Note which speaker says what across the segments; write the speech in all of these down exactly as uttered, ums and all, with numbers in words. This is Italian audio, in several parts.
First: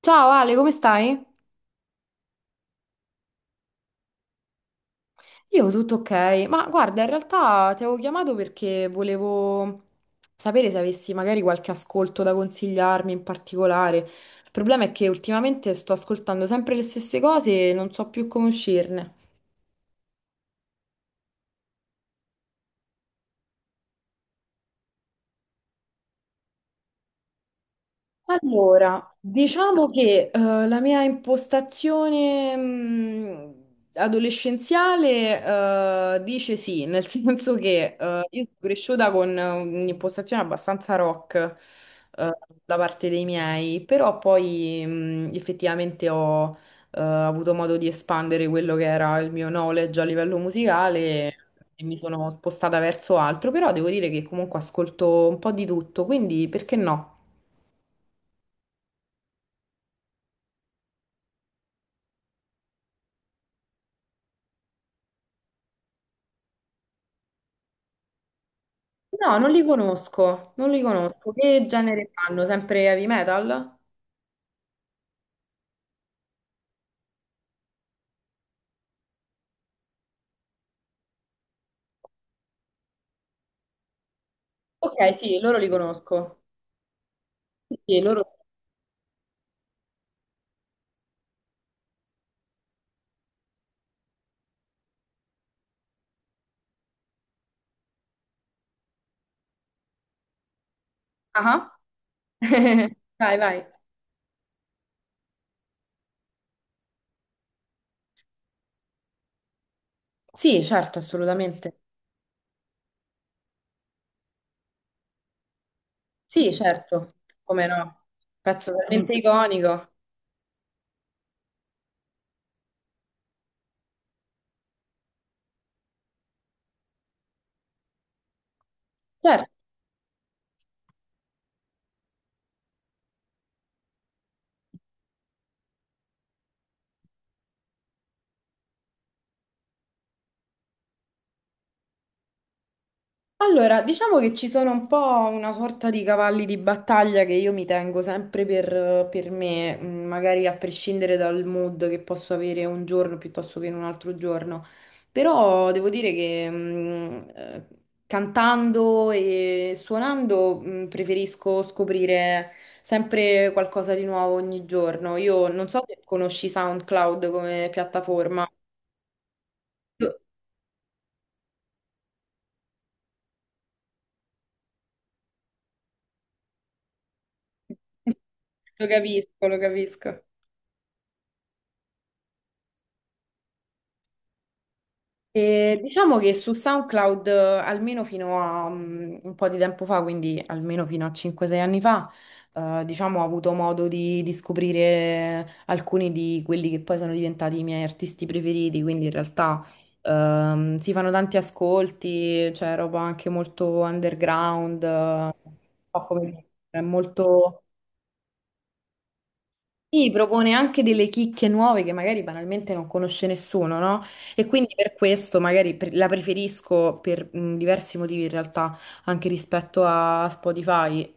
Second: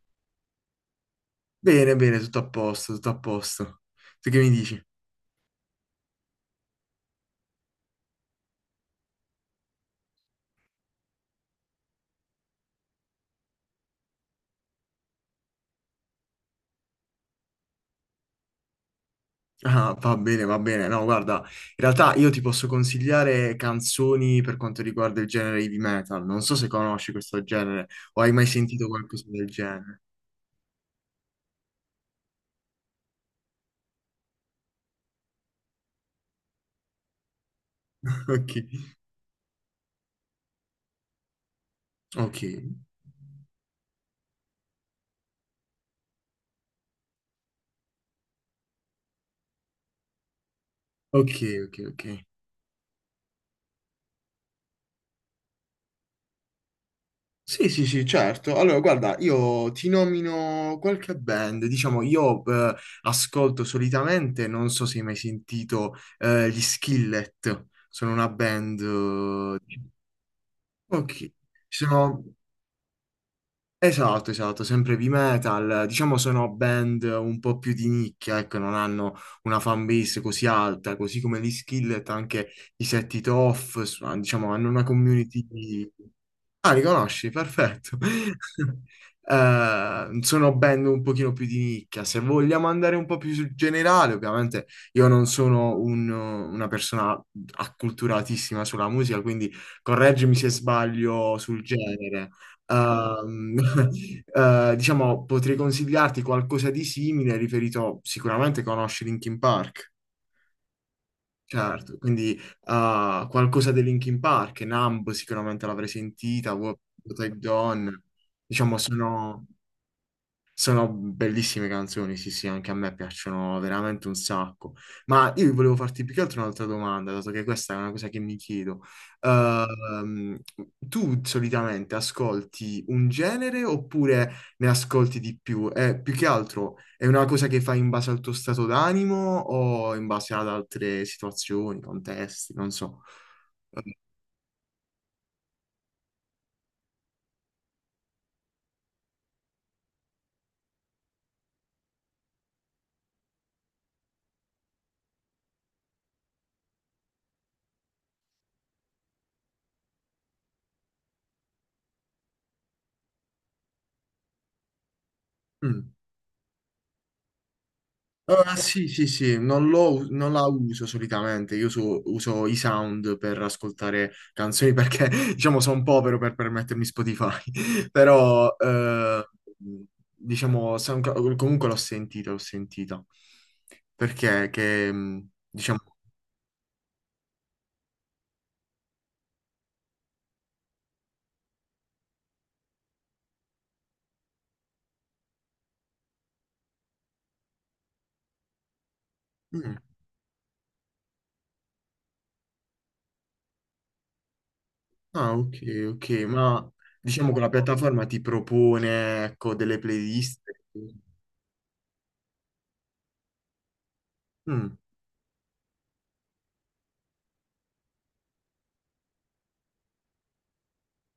Speaker 1: Ciao Ale, come stai?
Speaker 2: Bene, bene, tutto a posto, tutto a posto. Tu che mi dici?
Speaker 1: Io tutto ok, ma guarda, in realtà ti avevo chiamato perché volevo sapere se avessi magari qualche ascolto da consigliarmi in particolare. Il problema è che ultimamente sto ascoltando sempre le stesse cose e non so più come uscirne.
Speaker 2: Ah, va bene, va bene. No, guarda, in realtà io ti posso consigliare canzoni per quanto riguarda il genere heavy metal. Non so se conosci questo genere o hai mai sentito
Speaker 1: Allora,
Speaker 2: qualcosa del
Speaker 1: diciamo
Speaker 2: genere.
Speaker 1: che eh, la mia impostazione mh, adolescenziale eh, dice sì, nel senso che eh, io
Speaker 2: Ok,
Speaker 1: sono cresciuta con eh, un'impostazione abbastanza rock eh,
Speaker 2: ok,
Speaker 1: da parte dei miei, però poi mh, effettivamente ho eh, avuto modo di espandere quello che era il mio knowledge a livello musicale.
Speaker 2: ok, ok,
Speaker 1: E mi
Speaker 2: ok.
Speaker 1: sono spostata verso altro, però devo dire che comunque ascolto un po' di tutto, quindi perché no?
Speaker 2: Sì, sì, sì, certo. Allora, guarda, io ti nomino qualche band. Diciamo, io eh, ascolto solitamente, non so se hai mai sentito eh, gli Skillet. Sono una band...
Speaker 1: No, non
Speaker 2: eh,
Speaker 1: li conosco, non li
Speaker 2: Ok,
Speaker 1: conosco. Che
Speaker 2: ci
Speaker 1: genere
Speaker 2: sono...
Speaker 1: fanno? Sempre heavy metal?
Speaker 2: Esatto, esatto, sempre heavy metal, diciamo sono band un po' più di nicchia, ecco, non hanno una fan base così alta, così come gli Skillet, anche i Set It Off, s- diciamo, hanno una
Speaker 1: Ok, sì,
Speaker 2: community.
Speaker 1: loro li conosco.
Speaker 2: Ah, li conosci?
Speaker 1: Sì,
Speaker 2: Perfetto.
Speaker 1: sì, loro sì.
Speaker 2: Eh, sono band un pochino più di nicchia. Se vogliamo andare un po' più sul generale, ovviamente io non sono un- una persona acculturatissima sulla musica, quindi correggimi se sbaglio sul
Speaker 1: Ah.
Speaker 2: genere.
Speaker 1: Vai,
Speaker 2: Ehm,
Speaker 1: vai.
Speaker 2: eh, diciamo, potrei consigliarti qualcosa di simile, riferito sicuramente conosci Linkin Park.
Speaker 1: Sì, certo, assolutamente.
Speaker 2: Certo, quindi ah, qualcosa dei Linkin Park, Numb sicuramente l'avrei
Speaker 1: Sì,
Speaker 2: sentita, What
Speaker 1: certo.
Speaker 2: What I've
Speaker 1: Come
Speaker 2: Done,
Speaker 1: no? Pezzo
Speaker 2: diciamo
Speaker 1: veramente
Speaker 2: sono...
Speaker 1: iconico.
Speaker 2: Sono bellissime canzoni, sì, sì, anche a me piacciono veramente un sacco. Ma io volevo farti più che altro un'altra domanda, dato che questa è una cosa che mi chiedo.
Speaker 1: Certo.
Speaker 2: Ehm, tu solitamente ascolti un genere oppure ne ascolti di più? Eh, più che altro è una cosa che fai in base al tuo stato d'animo o in base ad altre situazioni, contesti, non so.
Speaker 1: Allora, diciamo che ci sono un po' una sorta di cavalli di battaglia che io mi tengo sempre per, per me, mm, magari a prescindere dal mood che posso avere un giorno piuttosto che in un altro giorno. Però devo dire che mm, eh, cantando e suonando mm, preferisco scoprire sempre qualcosa di nuovo ogni giorno. Io non so
Speaker 2: Mm.
Speaker 1: se conosci SoundCloud come piattaforma.
Speaker 2: Ah, sì, sì, sì, non, lo-
Speaker 1: Lo
Speaker 2: non la uso solitamente, io uso, uso i sound per ascoltare canzoni perché, diciamo, sono povero per permettermi Spotify, però,
Speaker 1: lo
Speaker 2: eh,
Speaker 1: capisco, lo capisco.
Speaker 2: diciamo, Soundcloud- comunque l'ho sentita, l'ho sentita, perché, che, mh,
Speaker 1: E
Speaker 2: diciamo,
Speaker 1: diciamo che su SoundCloud, eh, almeno fino a mm, un po' di tempo fa, quindi almeno fino a cinque sei anni fa, eh, diciamo, ho avuto modo di, di scoprire alcuni di quelli che poi sono diventati i miei artisti preferiti, quindi in realtà
Speaker 2: mm,
Speaker 1: ehm, si fanno tanti ascolti, c'è roba anche molto underground, eh, un
Speaker 2: ah, ok,
Speaker 1: po'
Speaker 2: ok,
Speaker 1: come dire,
Speaker 2: ma,
Speaker 1: è
Speaker 2: diciamo che la
Speaker 1: molto...
Speaker 2: piattaforma ti propone, ecco, delle
Speaker 1: Sì,
Speaker 2: playlist.
Speaker 1: propone anche delle chicche nuove che magari banalmente non conosce nessuno, no? E quindi
Speaker 2: Mm,
Speaker 1: per questo magari pre- la preferisco per mh, diversi motivi in realtà, anche rispetto a Spotify.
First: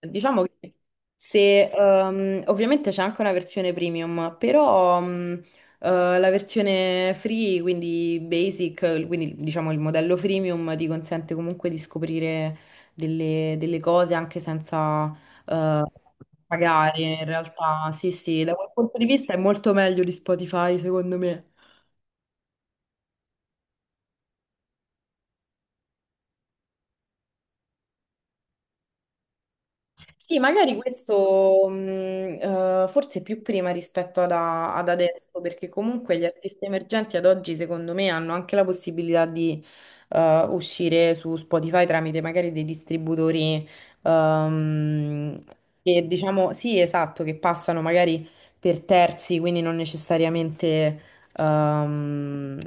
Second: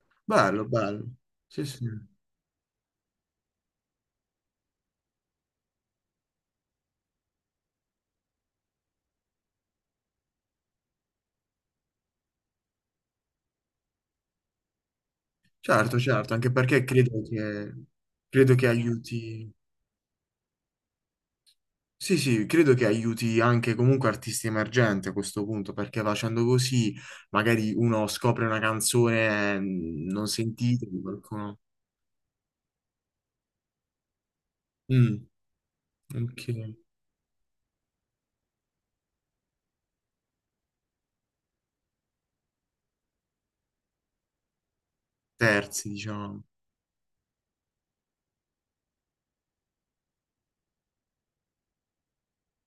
Speaker 1: Diciamo
Speaker 2: bello,
Speaker 1: che
Speaker 2: bello, sì,
Speaker 1: se
Speaker 2: sì.
Speaker 1: ehm, ovviamente c'è anche una versione premium, però mh, eh, la versione free, quindi basic, quindi diciamo il modello freemium ti consente comunque di scoprire delle delle cose anche senza eh,
Speaker 2: Certo, certo, anche perché
Speaker 1: pagare
Speaker 2: credo
Speaker 1: in
Speaker 2: che,
Speaker 1: realtà. Sì, sì, da
Speaker 2: credo che
Speaker 1: quel punto di vista è
Speaker 2: aiuti,
Speaker 1: molto meglio di Spotify, secondo me.
Speaker 2: sì, sì, credo che aiuti anche comunque artisti emergenti a questo punto, perché facendo così magari uno scopre una canzone mm, non
Speaker 1: Sì, magari
Speaker 2: sentita di qualcuno.
Speaker 1: questo mh, eh, forse più prima rispetto ad, a- ad
Speaker 2: Mm,
Speaker 1: adesso, perché comunque gli
Speaker 2: ok,
Speaker 1: artisti emergenti ad oggi, secondo me, hanno anche la possibilità di eh, uscire su Spotify tramite magari dei distributori ehm,
Speaker 2: terzi,
Speaker 1: che
Speaker 2: diciamo.
Speaker 1: diciamo, sì, esatto, che passano magari per terzi, quindi non necessariamente ehm,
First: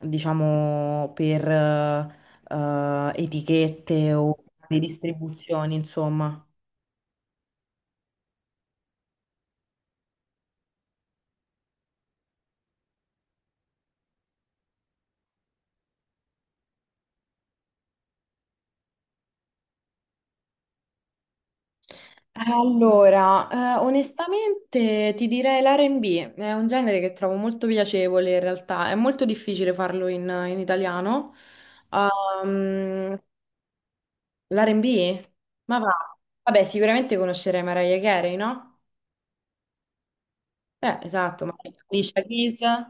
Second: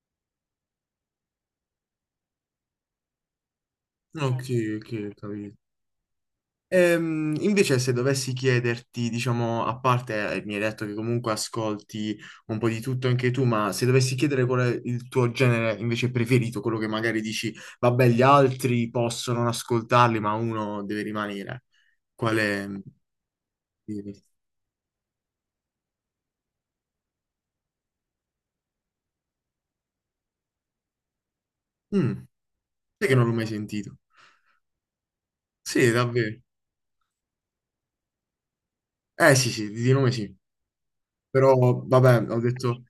Speaker 1: diciamo per eh, eh, etichette o
Speaker 2: Ok,
Speaker 1: di
Speaker 2: ok, ho capito.
Speaker 1: distribuzioni, insomma.
Speaker 2: Ehm, invece, se dovessi chiederti, diciamo, a parte, eh, mi hai detto che comunque ascolti un po' di tutto anche tu, ma se dovessi chiedere qual è il tuo genere invece preferito, quello che magari dici, vabbè, gli altri possono non ascoltarli, ma uno deve rimanere. Qual è?
Speaker 1: Allora, eh, onestamente ti direi l'R e B, è un genere che trovo molto piacevole in realtà, è molto difficile farlo in, in italiano.
Speaker 2: Mm, sai che
Speaker 1: Ehm,
Speaker 2: non l'ho mai sentito.
Speaker 1: l'R e B? Ma va,
Speaker 2: Sì, davvero.
Speaker 1: vabbè, sicuramente conoscerei Mariah Carey, no?
Speaker 2: Eh sì, sì, di nome sì.
Speaker 1: Eh, esatto, ma
Speaker 2: Però,
Speaker 1: Alicia
Speaker 2: vabbè, ho
Speaker 1: Keys.
Speaker 2: detto,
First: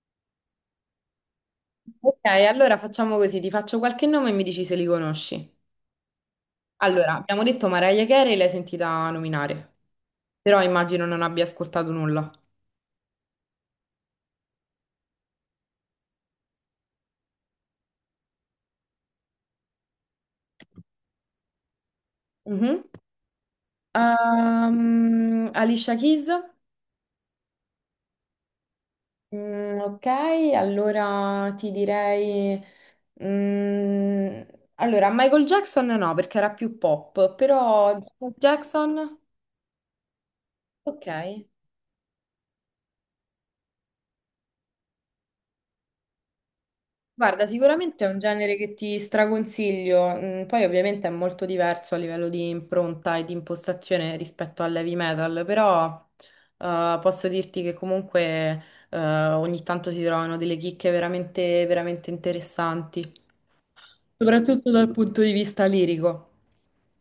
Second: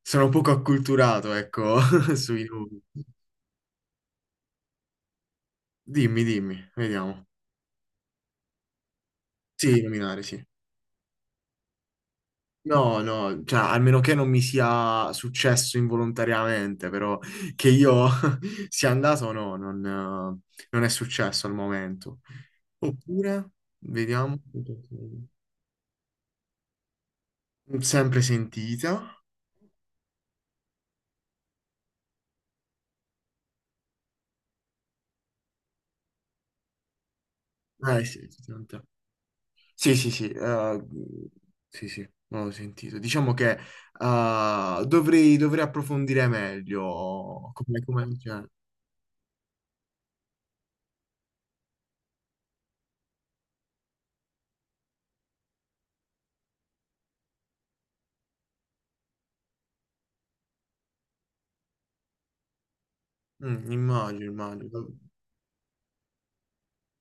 Speaker 2: sono poco acculturato, ecco,
Speaker 1: Ok,
Speaker 2: sui
Speaker 1: allora
Speaker 2: nomi.
Speaker 1: facciamo così, ti faccio qualche nome e mi dici se li conosci.
Speaker 2: Dimmi, dimmi,
Speaker 1: Allora,
Speaker 2: vediamo.
Speaker 1: abbiamo detto Mariah Carey, l'hai sentita nominare,
Speaker 2: Sì, nominare, sì.
Speaker 1: però immagino non abbia ascoltato nulla.
Speaker 2: No, no, cioè, a meno che non mi sia successo involontariamente, però che io sia andato, no, non, eh, non è successo al momento.
Speaker 1: Mhm.
Speaker 2: Oppure, vediamo,
Speaker 1: Ehm, Alicia Keys?
Speaker 2: mm, sempre sentita.
Speaker 1: Mm, ok, allora ti direi... mm, allora, Michael Jackson no, perché era più pop, però
Speaker 2: Eh, sì, sì, senta.
Speaker 1: Jackson...
Speaker 2: Sì, sì, sì, eh,
Speaker 1: Ok.
Speaker 2: sì, sì, non l'ho sentito. Diciamo che eh, dovrei, dovrei approfondire
Speaker 1: Guarda,
Speaker 2: meglio come,
Speaker 1: sicuramente è un
Speaker 2: come, cioè,
Speaker 1: genere che ti straconsiglio, mm, poi ovviamente è molto diverso a livello di impronta e di impostazione rispetto all'heavy metal, però eh, posso dirti che comunque eh, ogni tanto si trovano delle chicche veramente, veramente interessanti.
Speaker 2: mm, immagino,
Speaker 1: Soprattutto dal
Speaker 2: immagino.
Speaker 1: punto di vista lirico.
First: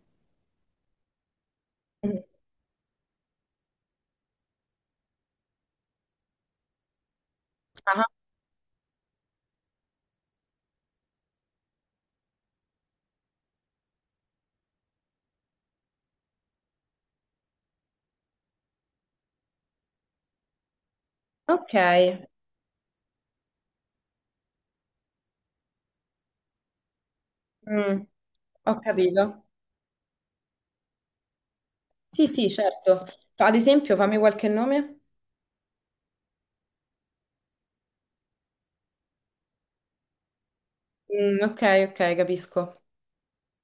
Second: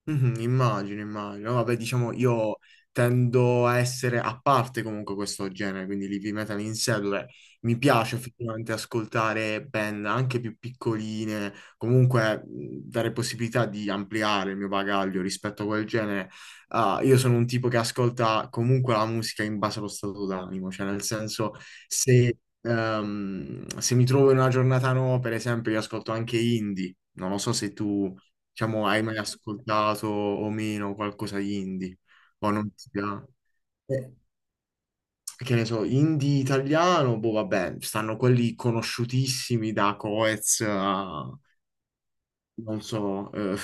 Speaker 2: Mhm, immagino, immagino. Vabbè, diciamo,
Speaker 1: Mm.
Speaker 2: io tendo a essere a parte comunque questo genere, quindi l'heavy metal in sé, dove mi
Speaker 1: Ah,
Speaker 2: piace effettivamente ascoltare band anche più piccoline, comunque mh, dare possibilità di ampliare il mio bagaglio rispetto a quel genere. Ah, io sono un tipo che ascolta comunque la musica in base allo stato d'animo, cioè nel senso
Speaker 1: ok,
Speaker 2: se, ehm, se mi trovo in una giornata no, per esempio, io ascolto anche indie, non lo so se
Speaker 1: mm,
Speaker 2: tu
Speaker 1: ho
Speaker 2: diciamo, hai mai
Speaker 1: capito.
Speaker 2: ascoltato o meno qualcosa di indie?
Speaker 1: Sì, sì,
Speaker 2: O non ti
Speaker 1: certo.
Speaker 2: piace?
Speaker 1: Fa- Ad esempio,
Speaker 2: Eh,
Speaker 1: fammi qualche nome.
Speaker 2: Che ne so, indie italiano, boh, vabbè, stanno quelli conosciutissimi da Coez a,
Speaker 1: Mm, ok, ok,
Speaker 2: non
Speaker 1: capisco.
Speaker 2: so, eh,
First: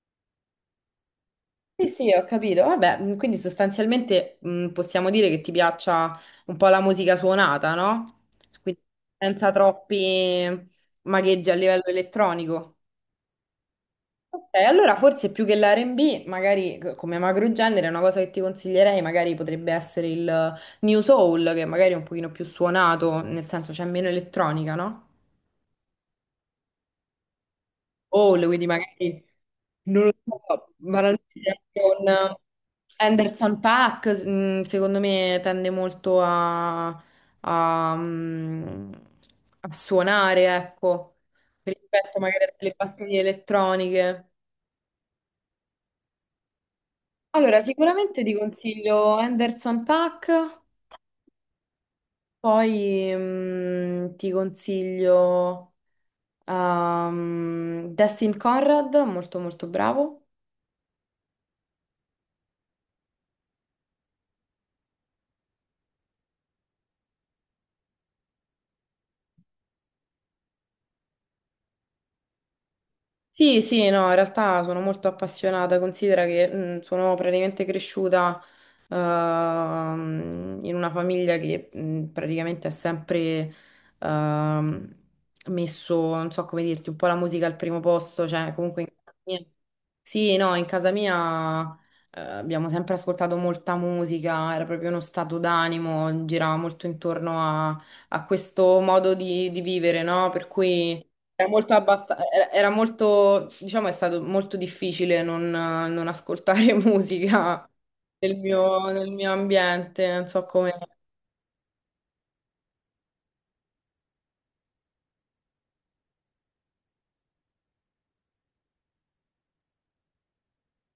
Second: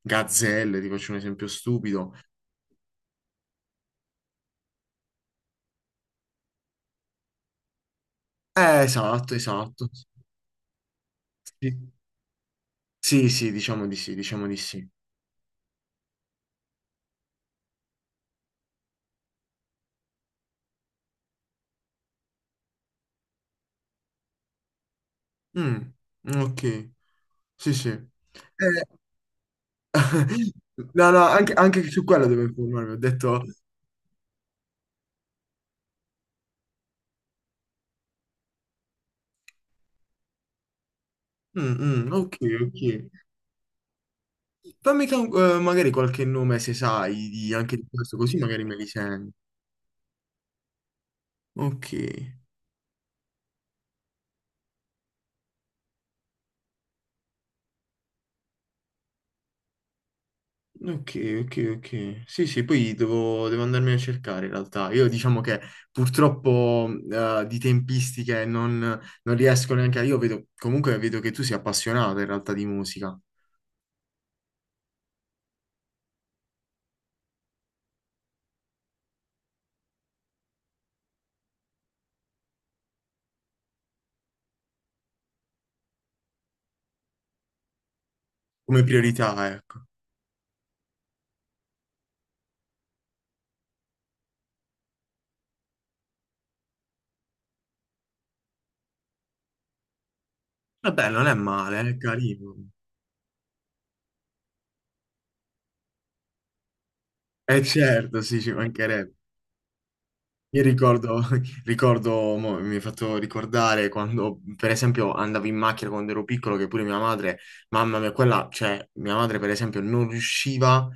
Speaker 2: Gazzelle, ti faccio un esempio
Speaker 1: Sì, sì,
Speaker 2: stupido.
Speaker 1: ho capito. Vabbè, mm, quindi sostanzialmente mm, possiamo dire che ti piaccia un po' la musica suonata, no? Quindi
Speaker 2: Eh, esatto,
Speaker 1: senza
Speaker 2: esatto.
Speaker 1: troppi magheggi a livello
Speaker 2: Sì,
Speaker 1: elettronico.
Speaker 2: sì, sì, diciamo di sì, diciamo
Speaker 1: Ok,
Speaker 2: di sì.
Speaker 1: allora forse più che l'R e B, magari c- come macrogenere, una cosa che ti consiglierei magari potrebbe essere il New Soul, che magari è un pochino più suonato, nel senso c'è meno elettronica, no?
Speaker 2: Mm, ok, sì, sì. Eh,
Speaker 1: Soul, quindi magari, non lo so,
Speaker 2: no, no,
Speaker 1: banalmente
Speaker 2: anche, anche su quello
Speaker 1: con
Speaker 2: devo informarmi, ho detto,
Speaker 1: Anderson Paak, secondo me tende molto a, a, mm, a suonare, ecco,
Speaker 2: mm, mm,
Speaker 1: rispetto
Speaker 2: ok,
Speaker 1: magari a delle
Speaker 2: ok.
Speaker 1: batterie elettroniche.
Speaker 2: Fammi che- eh, magari qualche nome se sai di-
Speaker 1: Allora,
Speaker 2: anche di questo,
Speaker 1: sicuramente ti
Speaker 2: così magari me li
Speaker 1: consiglio
Speaker 2: sento.
Speaker 1: Anderson Paak,
Speaker 2: Ok,
Speaker 1: poi mm, ti consiglio ehm, Destin Conrad, molto molto bravo.
Speaker 2: ok, ok, ok. Sì, sì, poi devo, devo andarmene a cercare in realtà. Io diciamo che purtroppo eh, di tempistiche non, non riesco neanche a... Io vedo, comunque vedo che tu sei appassionato in realtà di musica,
Speaker 1: Sì, sì, no, in realtà sono molto appassionata, considera che mh, sono praticamente cresciuta ehm, in una famiglia che mh, praticamente ha sempre ehm, messo, non so come dirti, un po' la musica al primo posto, cioè comunque
Speaker 2: come
Speaker 1: in casa
Speaker 2: priorità,
Speaker 1: mia-
Speaker 2: ecco.
Speaker 1: sì, no, in casa mia eh, abbiamo sempre ascoltato molta musica, era proprio uno stato d'animo, girava molto intorno a, a questo modo di, di vivere, no? Per cui...
Speaker 2: Vabbè, non è
Speaker 1: Era molto,
Speaker 2: male, è
Speaker 1: abbasta- era
Speaker 2: carino.
Speaker 1: era molto, diciamo, è stato molto difficile non, non ascoltare
Speaker 2: Eh
Speaker 1: musica
Speaker 2: certo,
Speaker 1: nel
Speaker 2: sì, ci
Speaker 1: mio, nel
Speaker 2: mancherebbe.
Speaker 1: mio ambiente, non so
Speaker 2: Io
Speaker 1: come.
Speaker 2: ricordo, ricordo, mo mi hai fatto ricordare quando, per esempio, andavo in macchina quando ero piccolo, che pure mia madre, mamma mia, quella, cioè, mia madre, per esempio, non riusciva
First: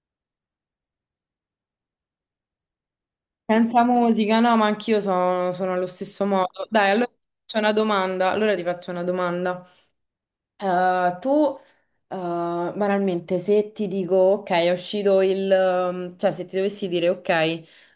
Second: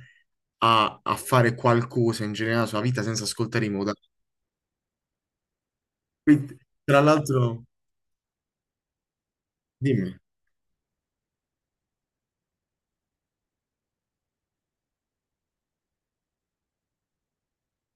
Speaker 2: a, a fare qualcosa in generale nella sua vita senza ascoltare i
Speaker 1: Senza
Speaker 2: moda.
Speaker 1: musica, no, ma anch'io sono, sono allo stesso
Speaker 2: Quindi,
Speaker 1: modo. Dai,
Speaker 2: tra
Speaker 1: allora c'è
Speaker 2: l'altro,
Speaker 1: una domanda, allora ti faccio una domanda.
Speaker 2: dimmi,
Speaker 1: Eh, tu, eh, banalmente, se ti dico, ok, è uscito il... ehm, cioè, se ti dovessi dire, ok,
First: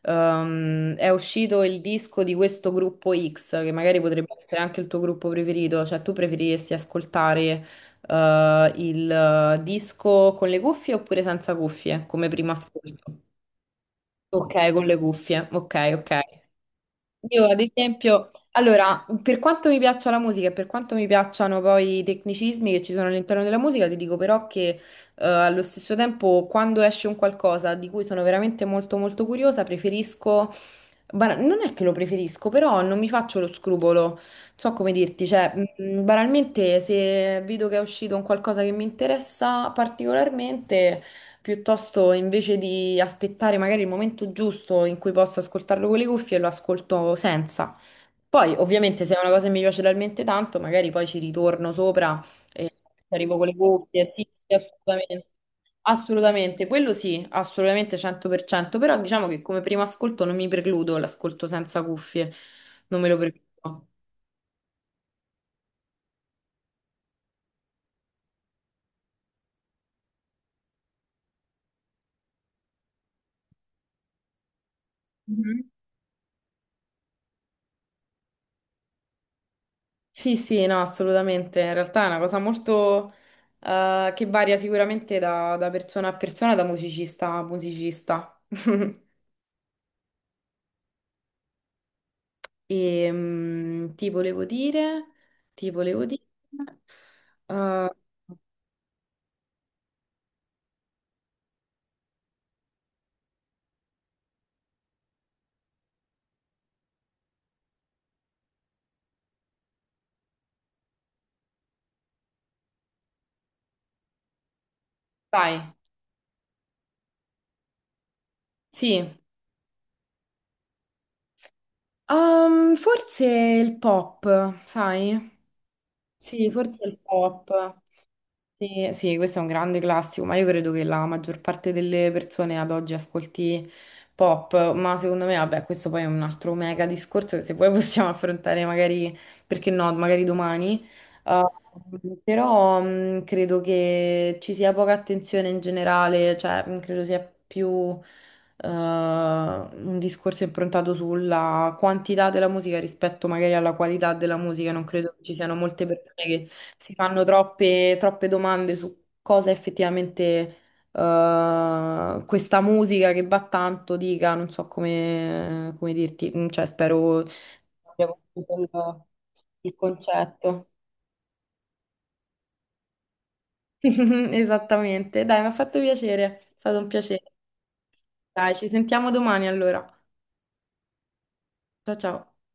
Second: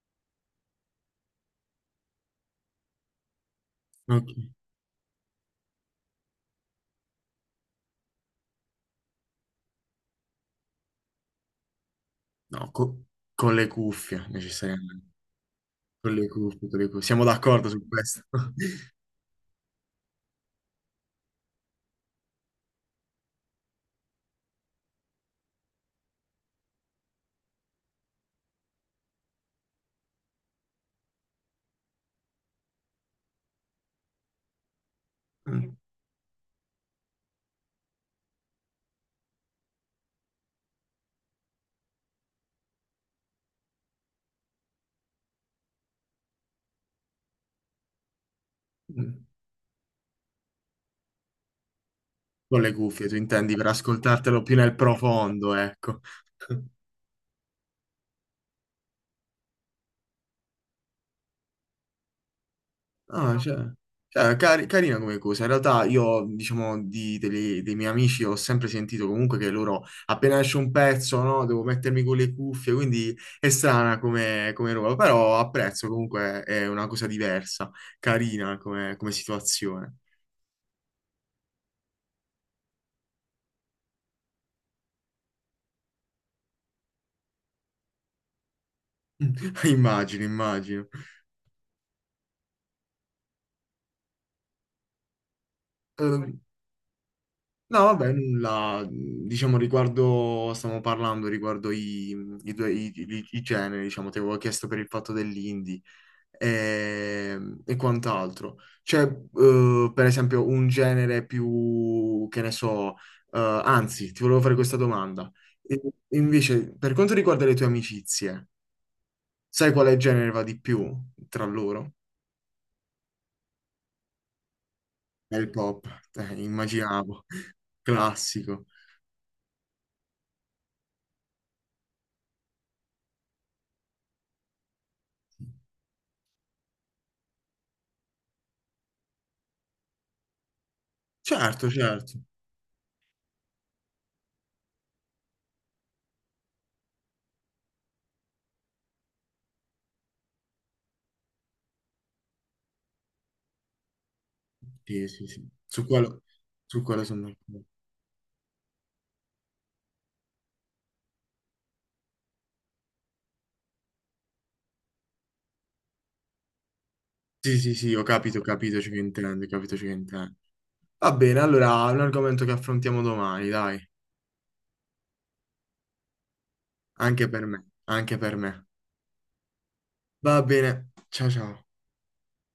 Speaker 1: ehm, è uscito il disco di questo gruppo X, che magari
Speaker 2: ok,
Speaker 1: potrebbe essere anche il tuo gruppo preferito, cioè tu preferiresti ascoltare, eh, il eh, disco con le cuffie oppure senza cuffie, come primo
Speaker 2: no, co-
Speaker 1: ascolto?
Speaker 2: con le cuffie,
Speaker 1: Ok, con le
Speaker 2: necessariamente,
Speaker 1: cuffie, ok, ok.
Speaker 2: con le cuffie, con le cuffie. Siamo
Speaker 1: Io ad
Speaker 2: d'accordo su questo?
Speaker 1: esempio, allora, per quanto mi piaccia la musica e per quanto mi piacciono poi i tecnicismi che ci sono all'interno della musica, ti dico però che eh, allo stesso tempo quando esce un qualcosa di cui sono veramente molto molto curiosa, preferisco, bara- non è che lo preferisco, però non mi faccio lo scrupolo, so come dirti, cioè mh, banalmente se vedo che è uscito un qualcosa che mi interessa particolarmente... Piuttosto invece di aspettare magari il momento giusto in cui posso ascoltarlo con le cuffie, lo ascolto senza. Poi, ovviamente, se è una cosa che mi piace talmente tanto, magari poi ci ritorno sopra
Speaker 2: Con
Speaker 1: e
Speaker 2: le cuffie, tu
Speaker 1: arrivo con le
Speaker 2: intendi, per
Speaker 1: cuffie. Sì,
Speaker 2: ascoltartelo
Speaker 1: sì,
Speaker 2: più nel
Speaker 1: assolutamente.
Speaker 2: profondo, ecco.
Speaker 1: Assolutamente, quello sì, assolutamente cento per cento, però diciamo che come primo ascolto non mi precludo l'ascolto senza cuffie, non me lo
Speaker 2: Ah, cioè,
Speaker 1: precludo.
Speaker 2: cioè, cari- carina come cosa. In realtà io, diciamo, di- degli- dei miei amici ho sempre sentito comunque che loro, appena esce un pezzo, no, devo mettermi con le cuffie, quindi è strana come, come roba, però
Speaker 1: Mhm.
Speaker 2: apprezzo comunque, è una cosa diversa, carina come, come situazione.
Speaker 1: Sì, sì, no, assolutamente. In realtà è una cosa molto eh, che varia sicuramente da, da persona a persona, da musicista a musicista.
Speaker 2: Immagino, immagino.
Speaker 1: E mm, ti volevo dire, ti volevo dire,
Speaker 2: Ehm, No,
Speaker 1: eh,
Speaker 2: vabbè, nulla, diciamo, riguardo, stiamo parlando riguardo i, i due, i, i- i generi, diciamo, ti avevo chiesto per il fatto dell'indie. E, e quant'altro. C'è, eh, per esempio, un genere più, che ne so, eh, anzi, ti volevo fare questa domanda.
Speaker 1: dai,
Speaker 2: E- invece, per quanto riguarda le tue amicizie,
Speaker 1: sì,
Speaker 2: sai quale genere va di più tra loro?
Speaker 1: Ehm, forse il pop,
Speaker 2: È
Speaker 1: sai?
Speaker 2: il pop, eh,
Speaker 1: Sì, forse il
Speaker 2: immaginavo,
Speaker 1: pop.
Speaker 2: classico.
Speaker 1: Sì, sì, questo è un grande classico, ma io credo che la maggior parte delle persone ad oggi ascolti pop, ma secondo me, vabbè, questo poi è un altro mega discorso che se poi possiamo affrontare magari, perché no, magari domani. Uh,
Speaker 2: Certo, certo.
Speaker 1: però mh, credo che ci sia poca attenzione in generale, cioè mh, credo sia più uh, un discorso improntato sulla quantità della musica rispetto magari alla qualità della musica. Non
Speaker 2: Sì,
Speaker 1: credo che
Speaker 2: sì,
Speaker 1: ci
Speaker 2: sì.
Speaker 1: siano molte
Speaker 2: Su quello,
Speaker 1: persone
Speaker 2: su
Speaker 1: si
Speaker 2: quello sono
Speaker 1: fanno
Speaker 2: d'accordo.
Speaker 1: troppe, troppe domande su cosa effettivamente eh, questa musica che va tanto dica, non so come, come dirti, mm, cioè spero
Speaker 2: Sì, sì, sì, ho
Speaker 1: abbia
Speaker 2: capito, ho
Speaker 1: capito il,
Speaker 2: capito ciò che intendi, ho
Speaker 1: il
Speaker 2: capito ciò che intendi.
Speaker 1: concetto.
Speaker 2: Va bene, allora è un argomento che affrontiamo domani, dai.
Speaker 1: Esattamente, dai, mi ha fatto piacere, è stato un
Speaker 2: Anche
Speaker 1: piacere.
Speaker 2: per me, anche per
Speaker 1: Dai,
Speaker 2: me.
Speaker 1: ci sentiamo domani allora.
Speaker 2: Va bene, ciao ciao.
Speaker 1: Ciao ciao.